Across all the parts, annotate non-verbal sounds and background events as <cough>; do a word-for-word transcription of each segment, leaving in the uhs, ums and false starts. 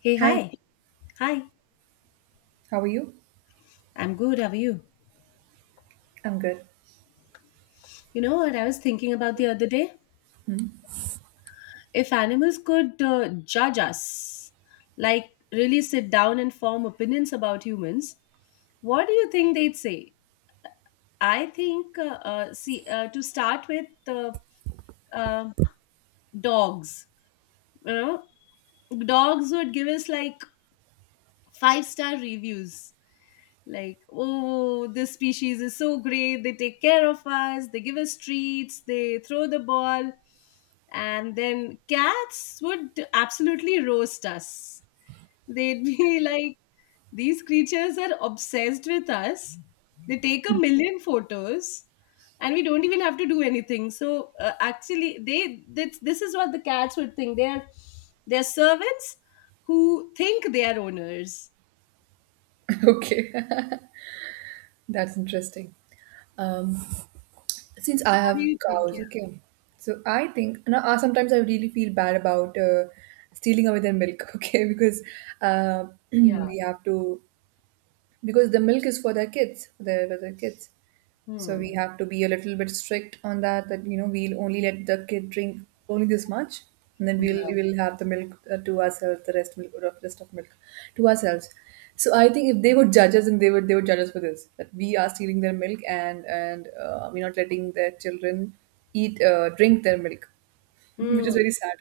Hey, Hi, hi. Hi. how are you? I'm good. How are you? I'm good. You know what I was thinking about the other day? If animals could uh, judge us, like really sit down and form opinions about humans, what do you think they'd say? I think, uh, uh, see, uh, to start with, uh, uh, dogs. You know, dogs would give us like five star reviews, like, oh, this species is so great, they take care of us, they give us treats, they throw the ball. And then cats would absolutely roast us. They'd be <laughs> like, these creatures are obsessed with us, they take a <laughs> million photos and we don't even have to do anything. So uh, actually they this, this is what the cats would think. They're they're servants who think they are owners. Okay, <laughs> that's interesting. Um, since I What do have you think? cows, Yeah. okay, so I think and I, sometimes I really feel bad about uh, stealing away their milk, <laughs> okay, because uh, <clears throat> Yeah. we have to because the milk is for their kids, for their, for their kids. So Hmm. we have to be a little bit strict on that, that you know we'll only let the kid drink only this much, and then we'll Yeah. we'll have the milk uh, to ourselves, the rest milk, or rest of milk to ourselves. So I think if they would judge us, and they would they would judge us for this, that we are stealing their milk and and uh, we're not letting their children eat uh, drink their milk, <laughs> Mm, which is very sad.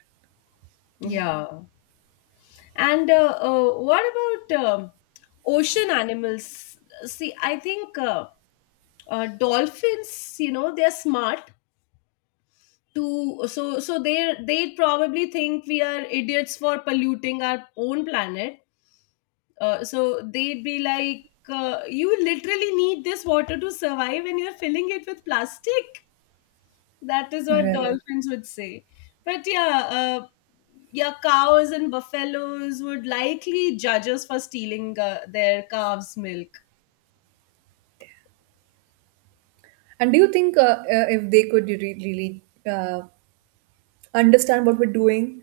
yeah. And uh, uh, what about um ocean animals? See, I think uh, uh, dolphins, you know, they're smart to so so they they probably think we are idiots for polluting our own planet. Uh, so they'd be like, uh, you literally need this water to survive and you're filling it with plastic. That is what Right. dolphins would say. But yeah, uh, yeah, cows and buffaloes would likely judge us for stealing uh, their calves' milk. And do you think uh, uh, if they could re- really uh, understand what we're doing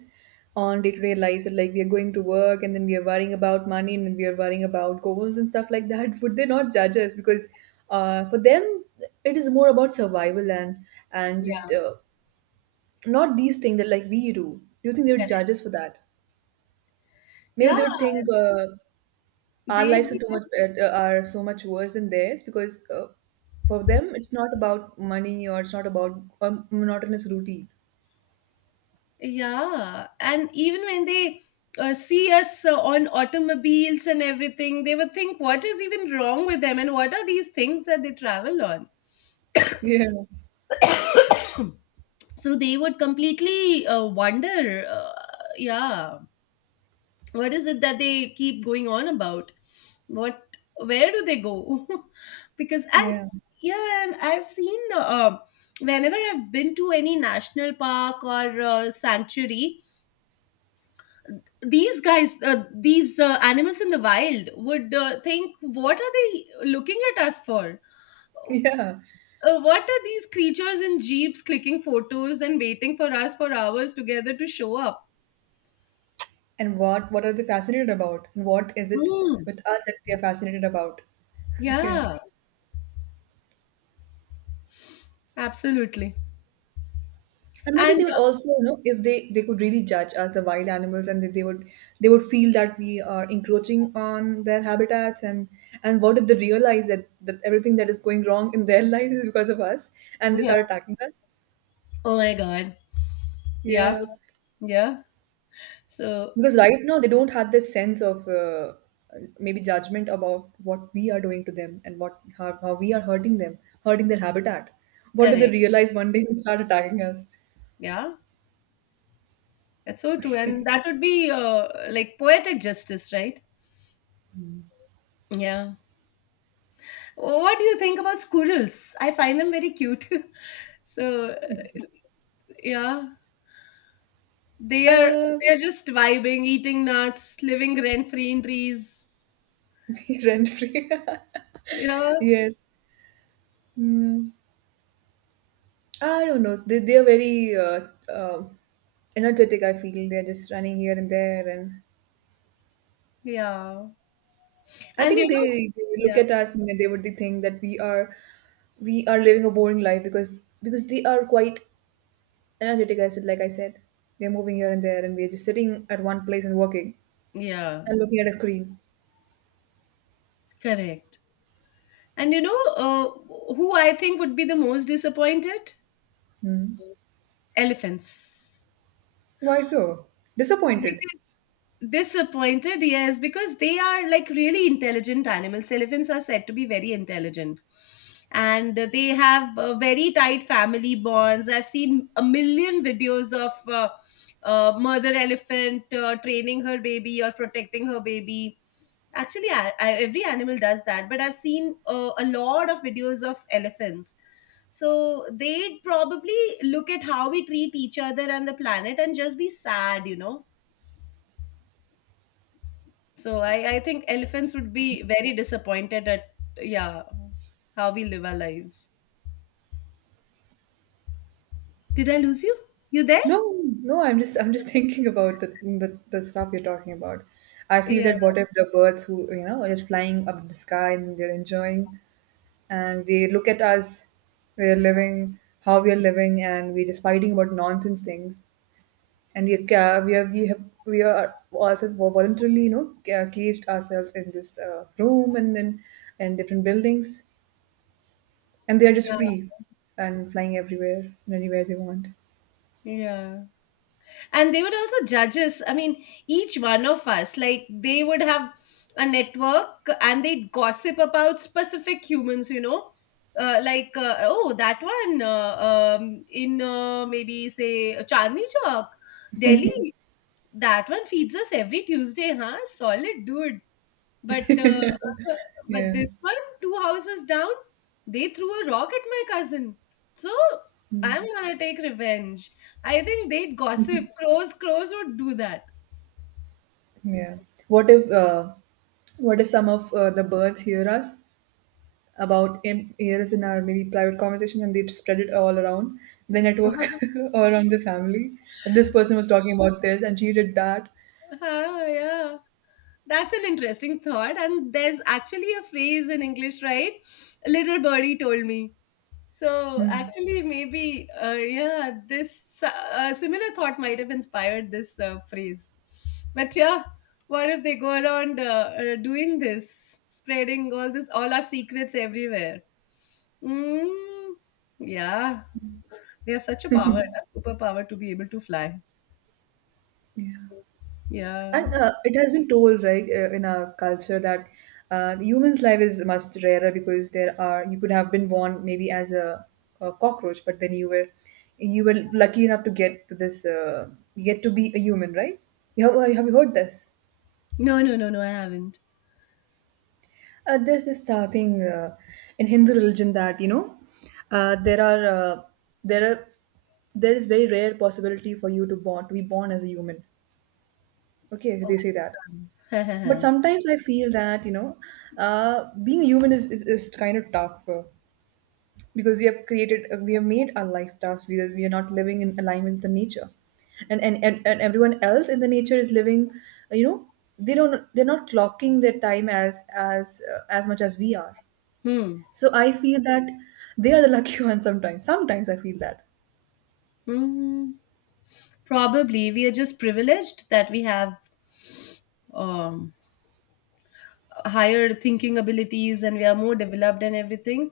on day-to-day lives, and like we are going to work, and then we are worrying about money, and then we are worrying about goals and stuff like that, <laughs> would they not judge us? Because uh, for them it is more about survival, and and just Yeah, uh, not these things that like we do. Do you think they would correct. judge us for that? Maybe Yeah, they would think uh, our they'd lives are be too like, much uh, uh, are so much worse than theirs, because uh, for them it's not about money, or it's not about a monotonous routine. yeah. And even when they uh, see us uh, on automobiles and everything, they would think, what is even wrong with them? And what are these things that they travel on? Yeah, <clears throat> So they would completely uh, wonder. Uh, yeah. What is it that they keep going on about? What? Where do they go? <laughs> Because, and yeah. yeah, and I've seen, uh, whenever I've been to any national park or uh, sanctuary, these guys, uh, these uh, animals in the wild would uh, think, what are they looking at us for? <laughs> Yeah. Uh, what are these creatures in jeeps clicking photos and waiting for us for hours together to show up? And what what are they fascinated about? And what is it Mm. with us that they are fascinated about? <laughs> Yeah. Yeah, absolutely. And maybe And they would uh, also, you know, if they they could really judge us, the wild animals, and they, they would they would feel that we are encroaching on their habitats, and and what if they realize that that everything that is going wrong in their <laughs> lives is because of us, and they Yeah. start attacking us? Oh my God. Yeah, Yeah. yeah. So Because right now they don't have that sense of uh, maybe judgment about what we are doing to them, and what how, how we are hurting them, hurting their habitat. What do they correct. realize one day and start attacking us? Yeah, that's so true. And <laughs> that would be uh, like poetic justice, right? Yeah. Oh, what do you think about squirrels? I find them very cute. <laughs> So uh, yeah, they are Uh, they are just vibing, eating nuts, living rent free in trees. <laughs> Rent free. <laughs> Yeah, Yes. Mm. I don't know. They, they are very uh, uh, energetic, I feel. They're just running here and there, and yeah. I And you think know, they, they look yeah, at us and they would think that we are we are living a boring life, because because they are quite energetic. I said, like I said, they're moving here and there, and we're just sitting at one place and working yeah, and looking at a screen. correct. And you know, uh, who I think would be the most disappointed? Hmm. Elephants. Why so disappointed? Because disappointed, yes, because they are like really intelligent animals. Elephants are said to be very intelligent and uh, they have uh, very tight family bonds. I've seen a million videos of uh, uh, mother elephant uh, training her baby or protecting her baby. Actually, I, I, every animal does that, but I've seen uh, a lot of videos of elephants. So they'd probably look at how we treat each other and the planet and just be sad, you know. So I, I think elephants would be very disappointed at, yeah, how we live our lives. Did I lose you? You there? No, no, I'm just I'm just <laughs> thinking about the, the the stuff you're talking about. I feel Yeah, that, what if the birds, who you know are just flying up in the sky and they're enjoying, and they look at us, we're living how we are living, and we're just fighting about nonsense things, and we are ca- we are we have we are also voluntarily, you know, ca- caged ourselves in this uh, room, and then and different buildings, and they are just yeah, free and flying everywhere and anywhere they want. yeah. And they would also judge us. I mean, each one of us, like they would have a network and they'd gossip about specific humans, you know. Uh, like, uh, oh, that one, uh, um, in uh, maybe say Chandni Chowk, Delhi. That one feeds us every Tuesday, huh? Solid dude. But uh, uh, but Yeah. this one, two houses down, they threw a rock at my cousin. So I'm Mm-hmm. gonna take revenge. I think they'd gossip. Crows, crows would do that. Yeah. What if uh, what if some of uh, the birds hear us about in ears in our maybe private conversation, and they spread it all around the network <laughs> <laughs> or around the family? And this person was talking about this, and she did that. Ah, yeah. That's an interesting thought. And there's actually a phrase in English, right? A little birdie told me. So Hmm. actually, maybe, uh, yeah, this uh, similar thought might have inspired this uh, phrase. But yeah, what if they go around uh, uh, doing this, spreading all this, all our secrets everywhere? Mm, yeah, they have such a power, a superpower to be able to fly. Yeah. Yeah. And uh, it has been told, right, uh, in our culture that uh, the human's life is much rarer, because there are, you could have been born maybe as a, a cockroach, but then you were you were lucky enough to get to this uh, get to be a human, right? You have, uh, have you heard this? No, no, no, no, I haven't. Uh, there's this uh, thing uh, in Hindu religion that, you know, uh, there are uh, there are there is very rare possibility for you to born to be born as a human. Okay, they say that. But Okay. <laughs> sometimes I feel that, you know, uh, being human is, is, is kind of tough, uh, because we have created, uh, we have made our life tough. We are, we are not living in alignment with the nature. And, and, and, and everyone else in the nature is living, uh, you know, they don't, they're not clocking their time as, as, uh, as much as we are. Hmm. So I feel that they are the lucky <laughs> ones, sometimes. Sometimes I feel that. Hmm. Probably we are just privileged that we have um higher thinking abilities and we are more developed and everything,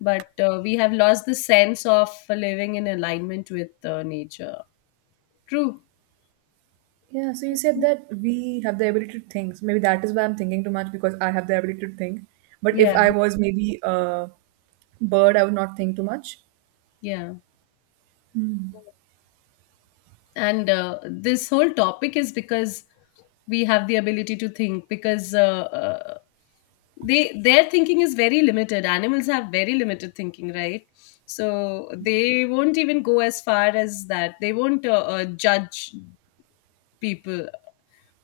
but uh, we have lost the sense of living in alignment with uh, nature. True. Yeah, so you said that we have the ability to think. So maybe that is why I'm thinking too much, because I have the ability to think. But Yeah. if I was maybe a bird, I would not think too much. Yeah, and uh, this whole topic is because we have the ability to think, because uh, uh, they their thinking is very limited. Animals have very limited thinking, right? So they won't even go as far as that. They won't uh, uh, judge people.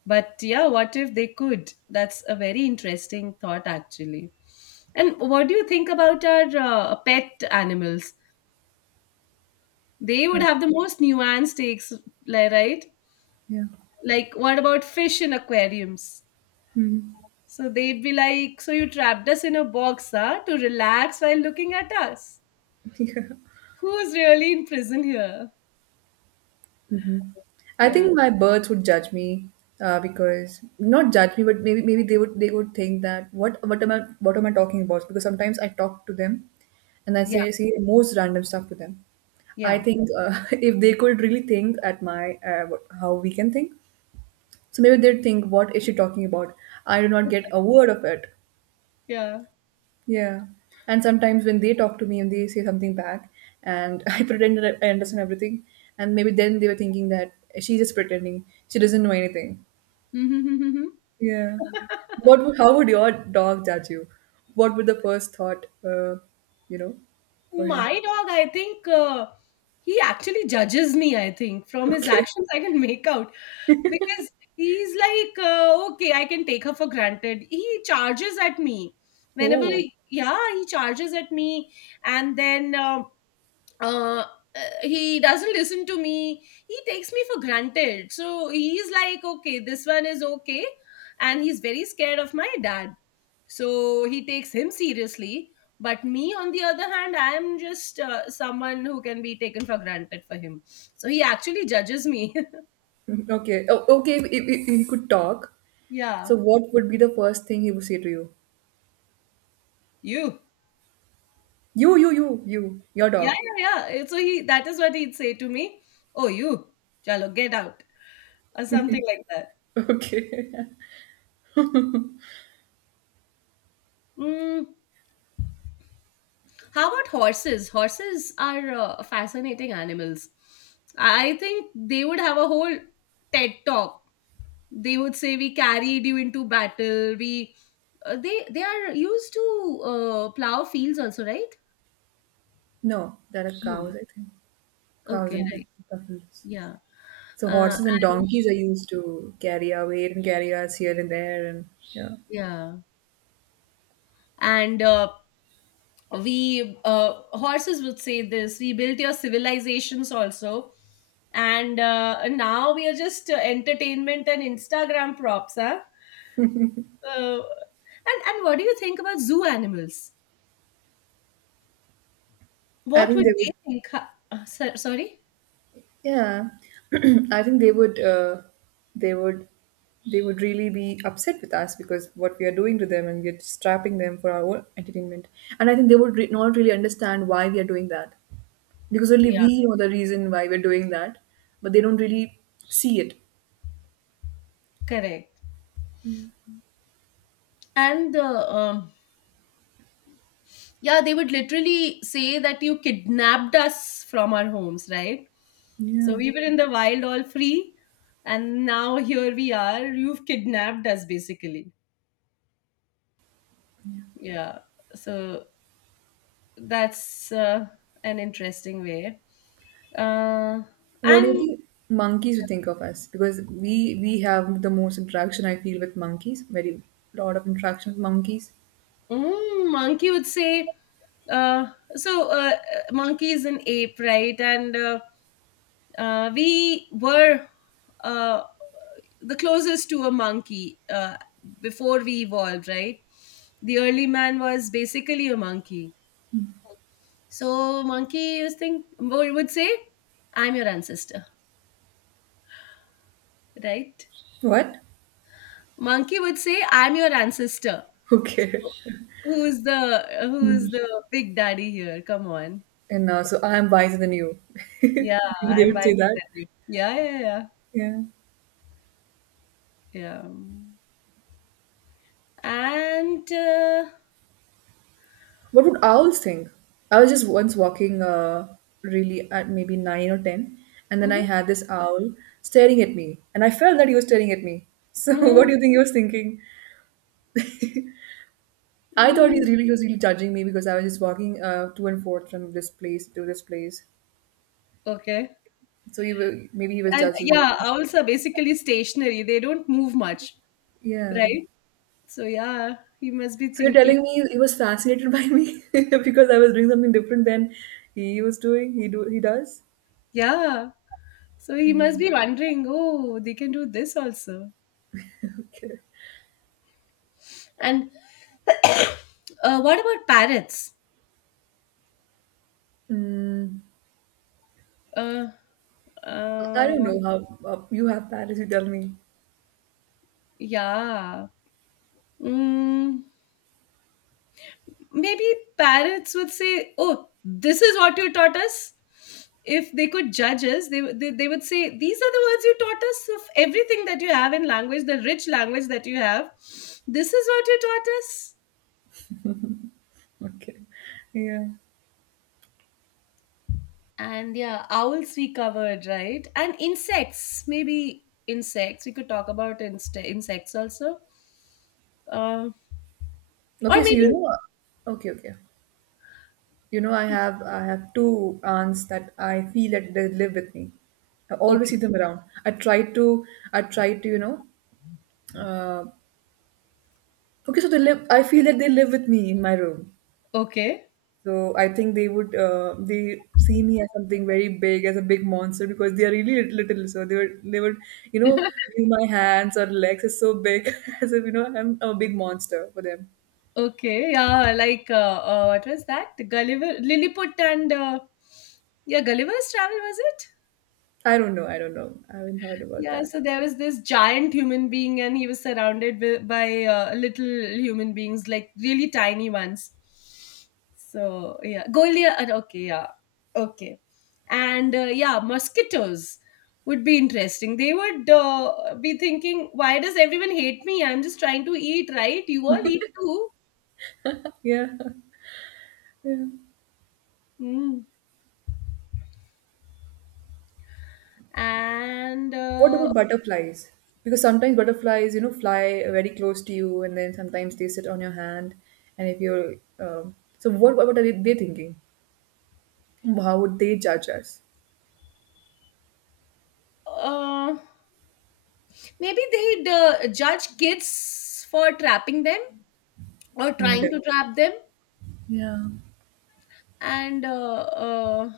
But yeah, what if they could? That's a very interesting thought, actually. And what do you think about our uh, pet animals? They would Okay. have the most nuanced takes, li- right? Yeah. Like, what about fish in aquariums? Hmm. So they'd be like, so you trapped us in a box, huh, to relax while looking at us. <laughs> Who's really in prison here? Hmm. I Yeah, think my birds would judge me, uh, because not judge me, but maybe maybe they would they would think that, what what am I what am I talking about? Because sometimes I talk to them, and I yeah, say see the most random stuff to them. I yeah, think, uh, <laughs> if they could really think at my uh, what- how we can think, so maybe they'd think, what is she talking about? I do not get a word of it. yeah. Yeah. And sometimes when they talk to me and they say something back, and <laughs> I pretend that I understand everything, and maybe then they were thinking that, she's just pretending, she doesn't know anything. <laughs> Yeah. What would, how would your dog judge you? What would the first thought, uh, you know, for him? My dog, I think, uh, he actually judges me. I think <laughs> from his Okay. actions, I can make out, because he's like, uh, okay, I can take her for granted. He charges at me whenever, Oh. he- yeah, he charges at me, and then. Um, uh, uh, he doesn't listen to me. He takes me for granted, so he's like, okay, this one is okay. And he's very scared of my dad, so he takes him seriously. But me, on the other hand, I am just uh, someone who can be taken for granted for him. So he actually judges me. Okay. Oh, okay. If, if, if he could talk, <laughs> Yeah, so what would be the first thing he would say to you? you. You, you, you, you, your Yeah, dog. yeah, yeah, so he, that is what he'd say to me. Oh, you, chalo, get out, or something like that. Okay. <laughs> Mm, how about horses? Horses are uh, fascinating animals. I think they would have a whole TED talk. They would say, we carried you into battle. We, uh, they they are used to uh, plow fields also, right? No, there are No. cows, I think. Cows Okay, and right. buffaloes. Yeah. So Uh, horses and and donkeys are used to carry our weight and carry us here and there, and yeah. yeah. And uh, we uh, horses would say this. We built your civilizations also, and uh, now we are just uh, entertainment and Instagram props, huh? Uh, and and what do you think about zoo animals? I What think would they they would. think? Huh? Uh, so- sorry? Yeah, <clears throat> I think they would. Uh, they would. They would really be upset with us, because what we are doing to them, and we're strapping them for our own entertainment. And I think they would re- not really understand why we are doing that, because only Yeah, we know the reason why we're doing that, but they don't really see it. correct. And uh, um, Yeah, they would literally say that you kidnapped us from our homes, right? So Yeah. we were in the wild all free, and now here we are. You've kidnapped us, basically. Yeah. So that's uh, an interesting way. Uh, What do you and think monkeys would think of us? Because we we have the most interaction, I feel, with monkeys. Very lot of interaction with monkeys. mm, monkey would say, uh, so uh, monkey is an ape, right? And uh, uh, we were uh, the closest to a monkey uh, before we evolved, right? The early man was basically a monkey. So monkey is think would would say, "I'm your ancestor," right? What? Monkey would say, "I'm your ancestor." <laughs> Who So cares? who's the Hmm. who's the big daddy here? Come on. And uh, so I am wiser than you. <laughs> Yeah, Maybe they I'm would wiser say that. than you. Yeah, yeah, yeah, yeah. Yeah. Yeah. And uh, What would owls think? I was just once walking, uh, really at maybe nine or ten, and then I Mhm, had this owl staring at me, and I felt that he was staring at me. So <laughs> what do mhm, you think he was thinking? I thought he mm, really he was really judging me, because I was just walking uh, to and forth from this place to this place. okay, So he will, maybe he was and judging yeah, me. owls are basically stationary. They don't move much, Yeah. right? So yeah, he must be So you're thinking. telling me he was fascinated by me, <laughs> because I was doing something different than he was doing. He do he does. <laughs> Yeah, so he must be wondering. Oh, they can do this also. Okay. And uh, what about parrots? Mm, Uh, I don't uh, know how, uh, you have parents. You tell me. yeah. Mm. Maybe parents would say, oh, this is what you taught us. If they could judge us, they, they, they would say, these are the words you taught us of everything that you have in language, the rich language that you have. This is what you taught us. Okay. Yeah. And yeah, owls we covered, right? And insects, maybe insects. We could talk about inst- insects also. Uh, or Okay. So you maybe, know. Okay. Okay. You know, I have I have two aunts that I feel that they live with me. I always okay, see them around. I try to, I try to you know. Uh, okay, so they live. I feel that they live with me in my room. okay. So I think they would, uh, they see me as something very big, as a big monster, because they are really lit- little. So they would they would you know <laughs> view my hands or legs as so big, <laughs> as if, you know, I'm a big monster for them. Okay, yeah, like, uh, uh, what was that? The Gulliver, Lilliput, and uh, yeah, Gulliver's Travel was it? I don't know. I don't know. I haven't heard about Yeah, that. so there was this giant human being, and he was surrounded with, by uh, little human beings, like really tiny ones. So yeah, Goliath. uh, Okay, yeah, okay, and uh, yeah, mosquitoes would be interesting. They would uh, be thinking, "Why does everyone hate me? I'm just trying to eat, right? You all eat too." <laughs> Yeah. Hmm. and What uh, about butterflies? Because sometimes butterflies, you know, fly very close to you, and then sometimes they sit on your hand. And if you're, um, so what? What are they, they thinking? How would they judge us? uh, Maybe they'd uh, judge kids for trapping them or Mm, trying def- to trap them. yeah, And uh, uh,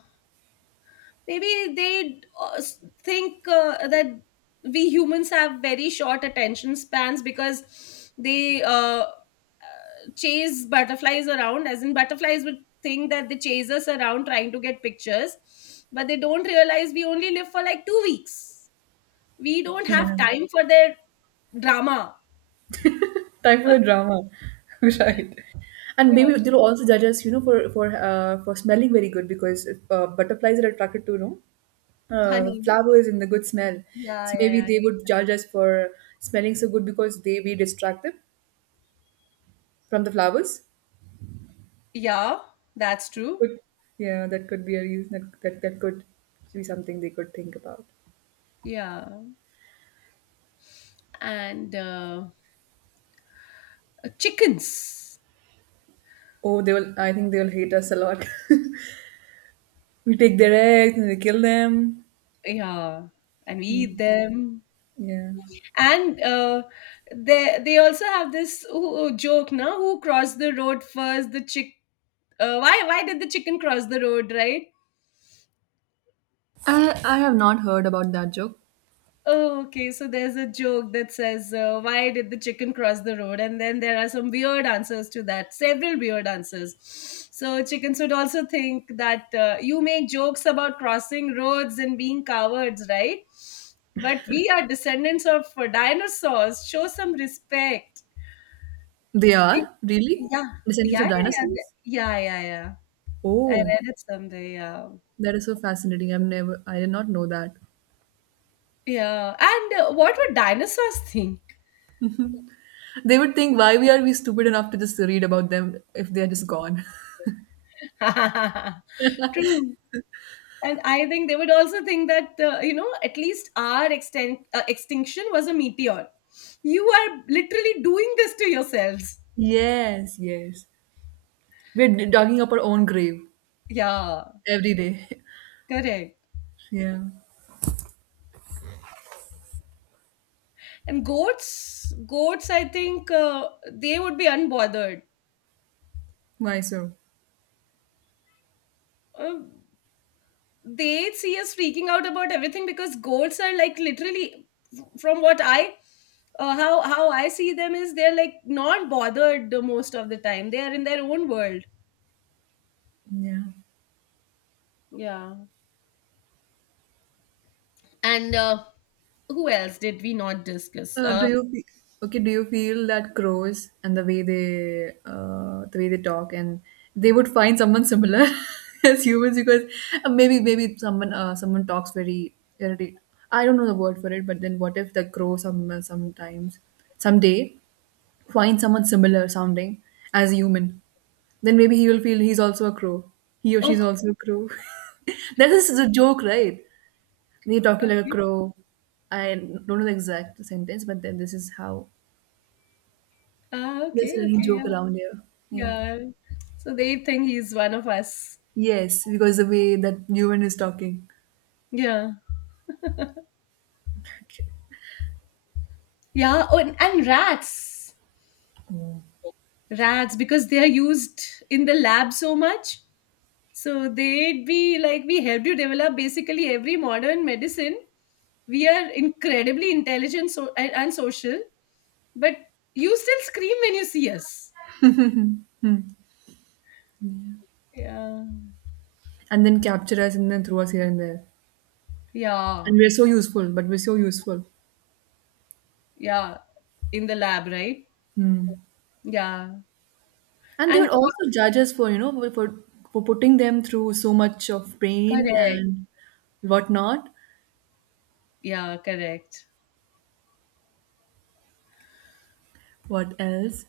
Maybe they uh, s- think uh, that we humans have very short attention spans, because they, uh, uh, chase butterflies around, as in butterflies would think that they chase us around trying to get pictures, but they don't realize we only live for like two weeks. We don't have yeah. time for their drama. Time for a drama, <laughs> right? And Yeah. maybe they'll also judge us, you know, for for uh, for smelling very good, because uh, butterflies are attracted to, you know, uh, Honey. flowers and the good smell. Yeah, So maybe yeah, yeah. they would judge us for smelling so good, because they we distract them from the flowers. Yeah, that's true. Could, yeah, that could be a reason, that, that could be something they could think about. Yeah. And uh, uh, chickens. Oh, they will. I think they will hate us a lot. <laughs> We take their eggs, and we kill them. Yeah. And we eat Mm, them. yeah, And uh, they they also have this uh, joke, now who crossed the road first, the chick, uh, why why did the chicken cross the road, right? I I have not heard about that joke. Oh, okay. So there's a joke that says, uh, "Why did the chicken cross the road?" And then there are some weird answers to that. Several weird answers. So chickens would also think that uh, you make jokes about crossing roads and being cowards, right? But we are descendants of uh, dinosaurs. Show some respect. They are really Yeah, descendants of yeah, yeah, dinosaurs. yeah, yeah, yeah. yeah. I Oh, read it someday. Yeah, that is so fascinating. I've never. I did not know that. yeah. And uh, what would dinosaurs think? They would think why we are we stupid enough to just read about them if they are just gone. <laughs> <laughs> True. and i think they would also think that uh, you know at least our extent uh, extinction was a meteor. You are literally doing this to yourselves. Yes, yes. We're d- digging up our own grave Yeah, every day. correct. <laughs> Yeah. And goats goats I think uh, they would be unbothered. Mysore. uh, they see us freaking out about everything because goats are like, literally, from what I uh, how how I see them, is they're like not bothered most of the time. They are in their own world. Yeah. Yeah. And uh, who else did we not discuss? Uh, do Uh, you fe- okay? Do you feel that crows and the way they uh, the way they talk and they would find someone similar <laughs> as humans because uh, maybe maybe someone uh, someone talks very irritate. I don't know the word for it, but then what if the crow some sometimes someday find someone similar sounding as a human? Then maybe he will feel he's also a crow. He or Oh, she's also a crow. <laughs> That is a joke, right? You're talking like a okay. crow. I don't know the exact sentence, but then this is how Ah, there's okay, a running okay, joke yeah, around here. Yeah. yeah. So they think he's one of us. Yes, because the way that human is talking. Yeah, Okay. yeah. Oh, and, and rats, rats, because they are used in the lab so much. So they'd be like, we help you develop basically every modern medicine. We are incredibly intelligent so, and, and social, but you still scream when you see us. Yeah, And then capture us and then throw us here and there. yeah, And we're so useful, but we're so useful. yeah. In the lab, right? Hmm. Yeah. And they And would also judge us for, you know, for, for for putting them through so much of pain correct. and whatnot. Yeah, correct. What else?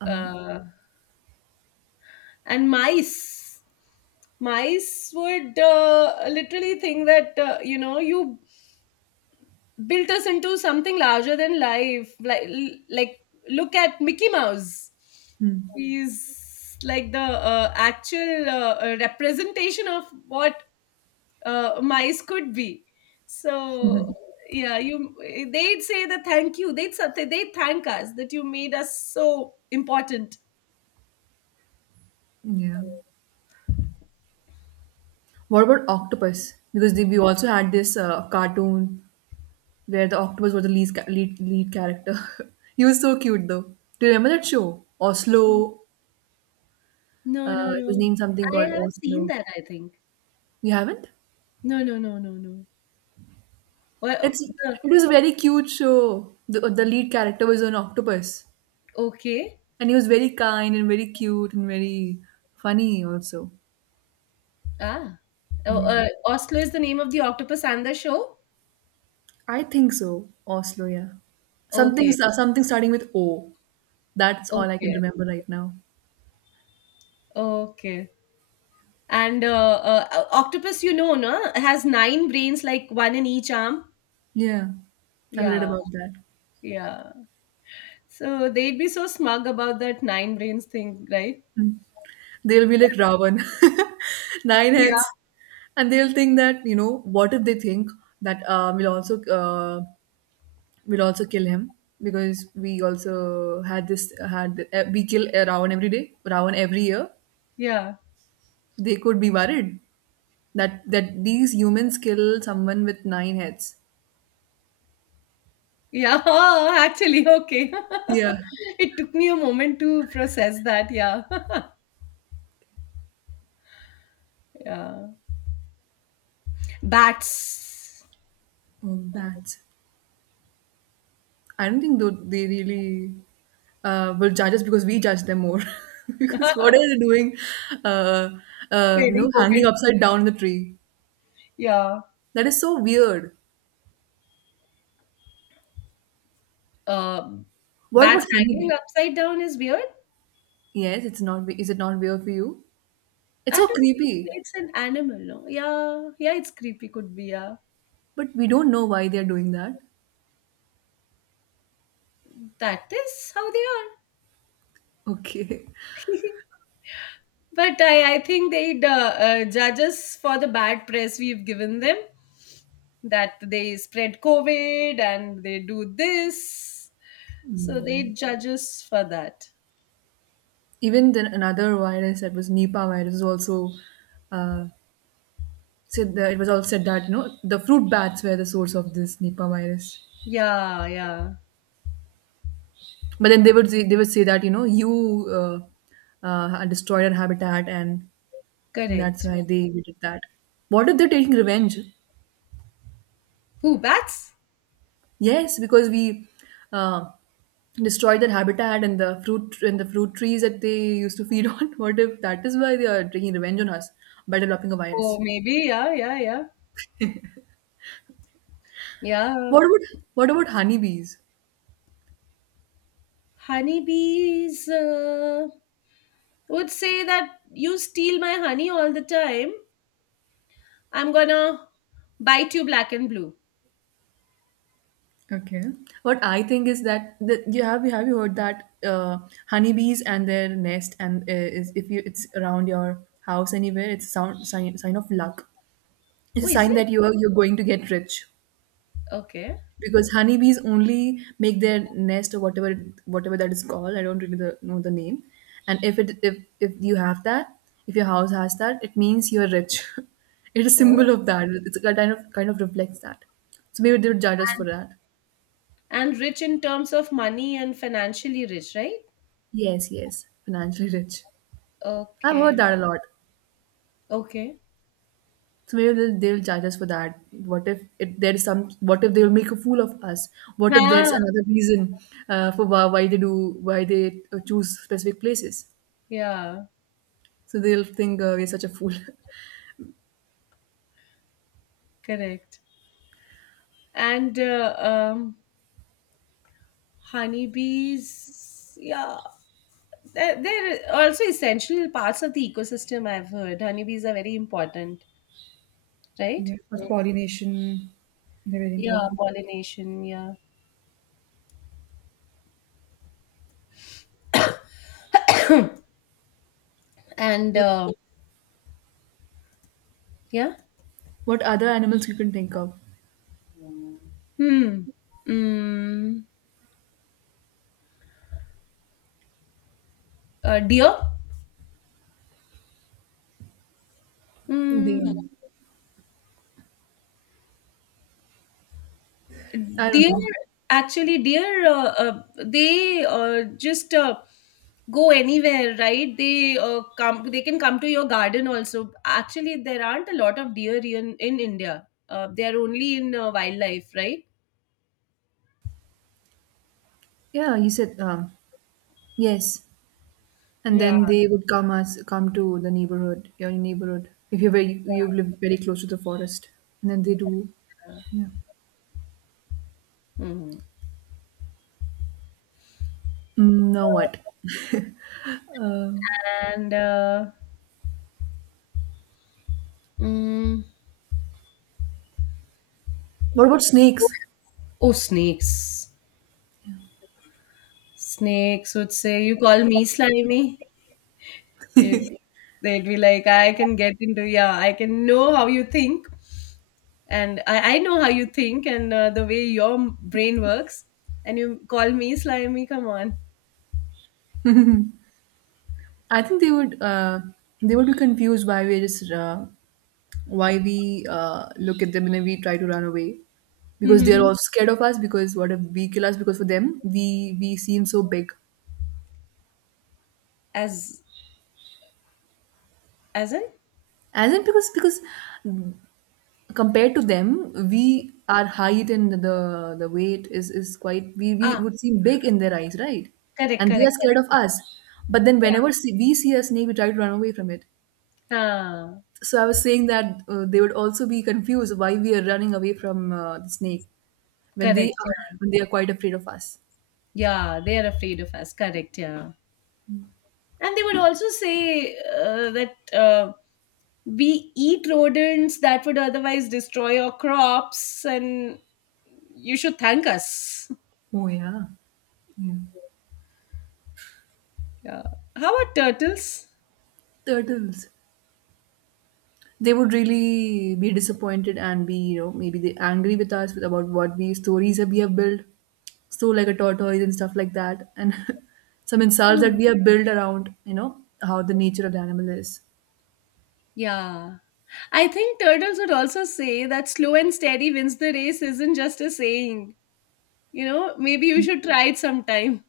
Uh, Uh, and mice, mice would uh, literally think that uh, you know you built us into something larger than life. Like, like look at Mickey Mouse. Hmm. He's like the uh, actual uh, uh, representation of what uh, mice could be. So yeah, you they'd say that, thank you. They'd say- they'd thank us that you made us so important. Yeah. What about octopus? Because they, we also had this uh, cartoon where the octopus was the lead lead, lead character. <laughs> He was so cute though. Do you remember that show? Oslo. No, no, Uh, it was no. named something I called haven't seen Oslo. that, I think. You haven't? No, no, no, no, no. Well, It's the, it was a very cute show. The the lead character was an octopus, okay. and he was very kind and very cute and very funny also. Ah. Oh, Yeah. uh, Oslo is the name of the octopus and the show? I think so. Oslo, yeah. Something Okay. something starting with O. That's all I can Okay. remember right now. Okay. And uh, uh, uh, octopus, you know, no? Has nine brains, like one in each arm. Yeah, I've read Yeah. about Yeah. So they'd be so smug about that nine brains thing, right? that. They'll be like Ravan, <laughs> nine Yeah. heads, and they'll think that, you know, what if they think that uh, we'll also uh, we'll also kill him because we also had this had uh, we kill a Ravan every day, Ravan every year. Yeah. They could be worried that that these humans kill someone with nine heads. Yeah. <laughs> Oh, actually, okay. Yeah. <laughs> It took me a moment to process that. Yeah. <laughs> Yeah. Bats Oh, bats. I don't think tho- they really uh, will judge us because we judge them more. <laughs> Because what are they doing? Uh, uh, you spreading know, hanging COVID. upside down in the tree. Yeah. That is so weird. Um, What about Bats hanging honeybee? upside down is weird. Yes, it's not. we- Is it not weird for you? It's I so don't know. creepy. It's an animal, no? Yeah. Yeah, it's creepy, could be. Yeah. But we don't know why they are doing that. <laughs> That is how they are. Okay. <laughs> But I, I think they'd uh, uh, judge us for the bad press we've given them, that they spread COVID and they do this. So they judge us for that. Even then, another virus that was Nipah virus was also uh, said that it was all said that, you know, the fruit bats were the source of this Nipah virus. Yeah, yeah. But then they would say- they would say that, you know, you uh, uh, destroyed our habitat, and, and that's Correct. why they we did that. What if they're taking revenge? Who, bats? Yes, because we uh, destroyed their habitat, and the fruit and the fruit trees that they used to feed <laughs> on. What if that is why they are taking revenge on us by developing a Oh, virus? maybe. Yeah, yeah, yeah. Yeah. What about, what about honeybees? Honeybees uh, would say that you steal my honey all the time. I'm gonna bite you black and blue. Okay. What I think is that, the, you have you have you heard that uh, honeybees and their nest and uh, is if you it's around your house anywhere, it's a sound sign sign of luck. It's Oh, a is sign it? that you are you're going to get rich Okay. because honeybees only make their nest or whatever, whatever that is called. I don't really the, know the name. And if it if if you have that, if your house has that, it means you're rich. <laughs> It's a Oh, symbol of that. It's a kind of kind of reflects that. So maybe they would judge us for and, that. and rich in terms of money and financially rich, right? Yes, yes, financially rich. I've heard Okay. that a lot. Okay. So maybe they'll, they'll charge us for that. What if it, there's some? What if they'll make a fool of us? What if Yeah. there's another reason uh, for why, why they do, why they uh, choose specific places? Yeah. So they'll think uh, we're such a fool. <laughs> Correct. And uh, um, honeybees. Yeah. There there are also essential parts of the ecosystem, I've heard. Honeybees are very important, right? Yeah, for pollination, they're very Yeah, important. pollination, yeah. And What uh, yeah. what other animals you can think of? Hmm. Mm. Uh, deer? They, Mm. um, I don't Deer, know. actually, deer, uh, uh, they uh, just uh, go anywhere, right? They uh, come. They can come to your garden also. Actually, there aren't a lot of deer in, in India. Uh, they are only in uh, wildlife, right? Yeah, you said um, yes. And Yeah. then they would come as come to the neighborhood, your neighborhood. If you very you live very close to the forest, and then they do. Yeah. Mhm. Mm, now what? <laughs> Uh, And uh, mm, what about snakes? oh, snakes, snakes would say, you call me slimy. it, They'd be like, I can get into yeah I can know how you think. And i, I know how you think and uh, the way your m- brain works, and you call me slimy, come on. I think they would uh, they would be confused why we just uh, why we uh, look at them and then we try to run away because they are all <laughs> scared of us. Because what if we kill us? Because for them, we we seem so big. as as in As in, because because compared to them, we our height and the the weight is is quite, we we ah would seem big in their eyes, right? Correct, And they correct, are scared of correct. us. But then Yeah. whenever see, we see a snake, we try to run away from it. ah, So I was saying that uh, they would also be confused why we are running away from uh, the snake when Correct, they are, yeah. when they are quite afraid of us. Yeah, they're afraid of us, correct, yeah. And they would also say uh, that uh, we eat rodents that would otherwise destroy our crops, and you should thank us. Oh yeah, yeah. Yeah. How about turtles? Turtles. They would really be disappointed and be, you know, maybe they angry with us with about what we stories that we have built, so like a tortoise and stuff like that, and <laughs> some insults that Hmm. we have built around, you know, how the nature of the animal is. Yeah, I think turtles would also say that slow and steady wins the race isn't just a saying, you know, maybe you should try it sometime.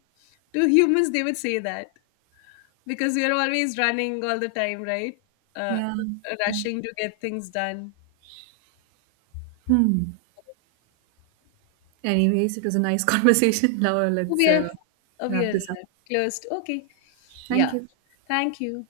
To humans, they would say that because we are always running all the time, right? uh, Yeah, yeah. Rushing to get things done. Hmm. Anyways, it was a nice <laughs> conversation. Now let's We uh, are, we wrap are this up. closed. Okay. Thank Yeah. you. Thank you.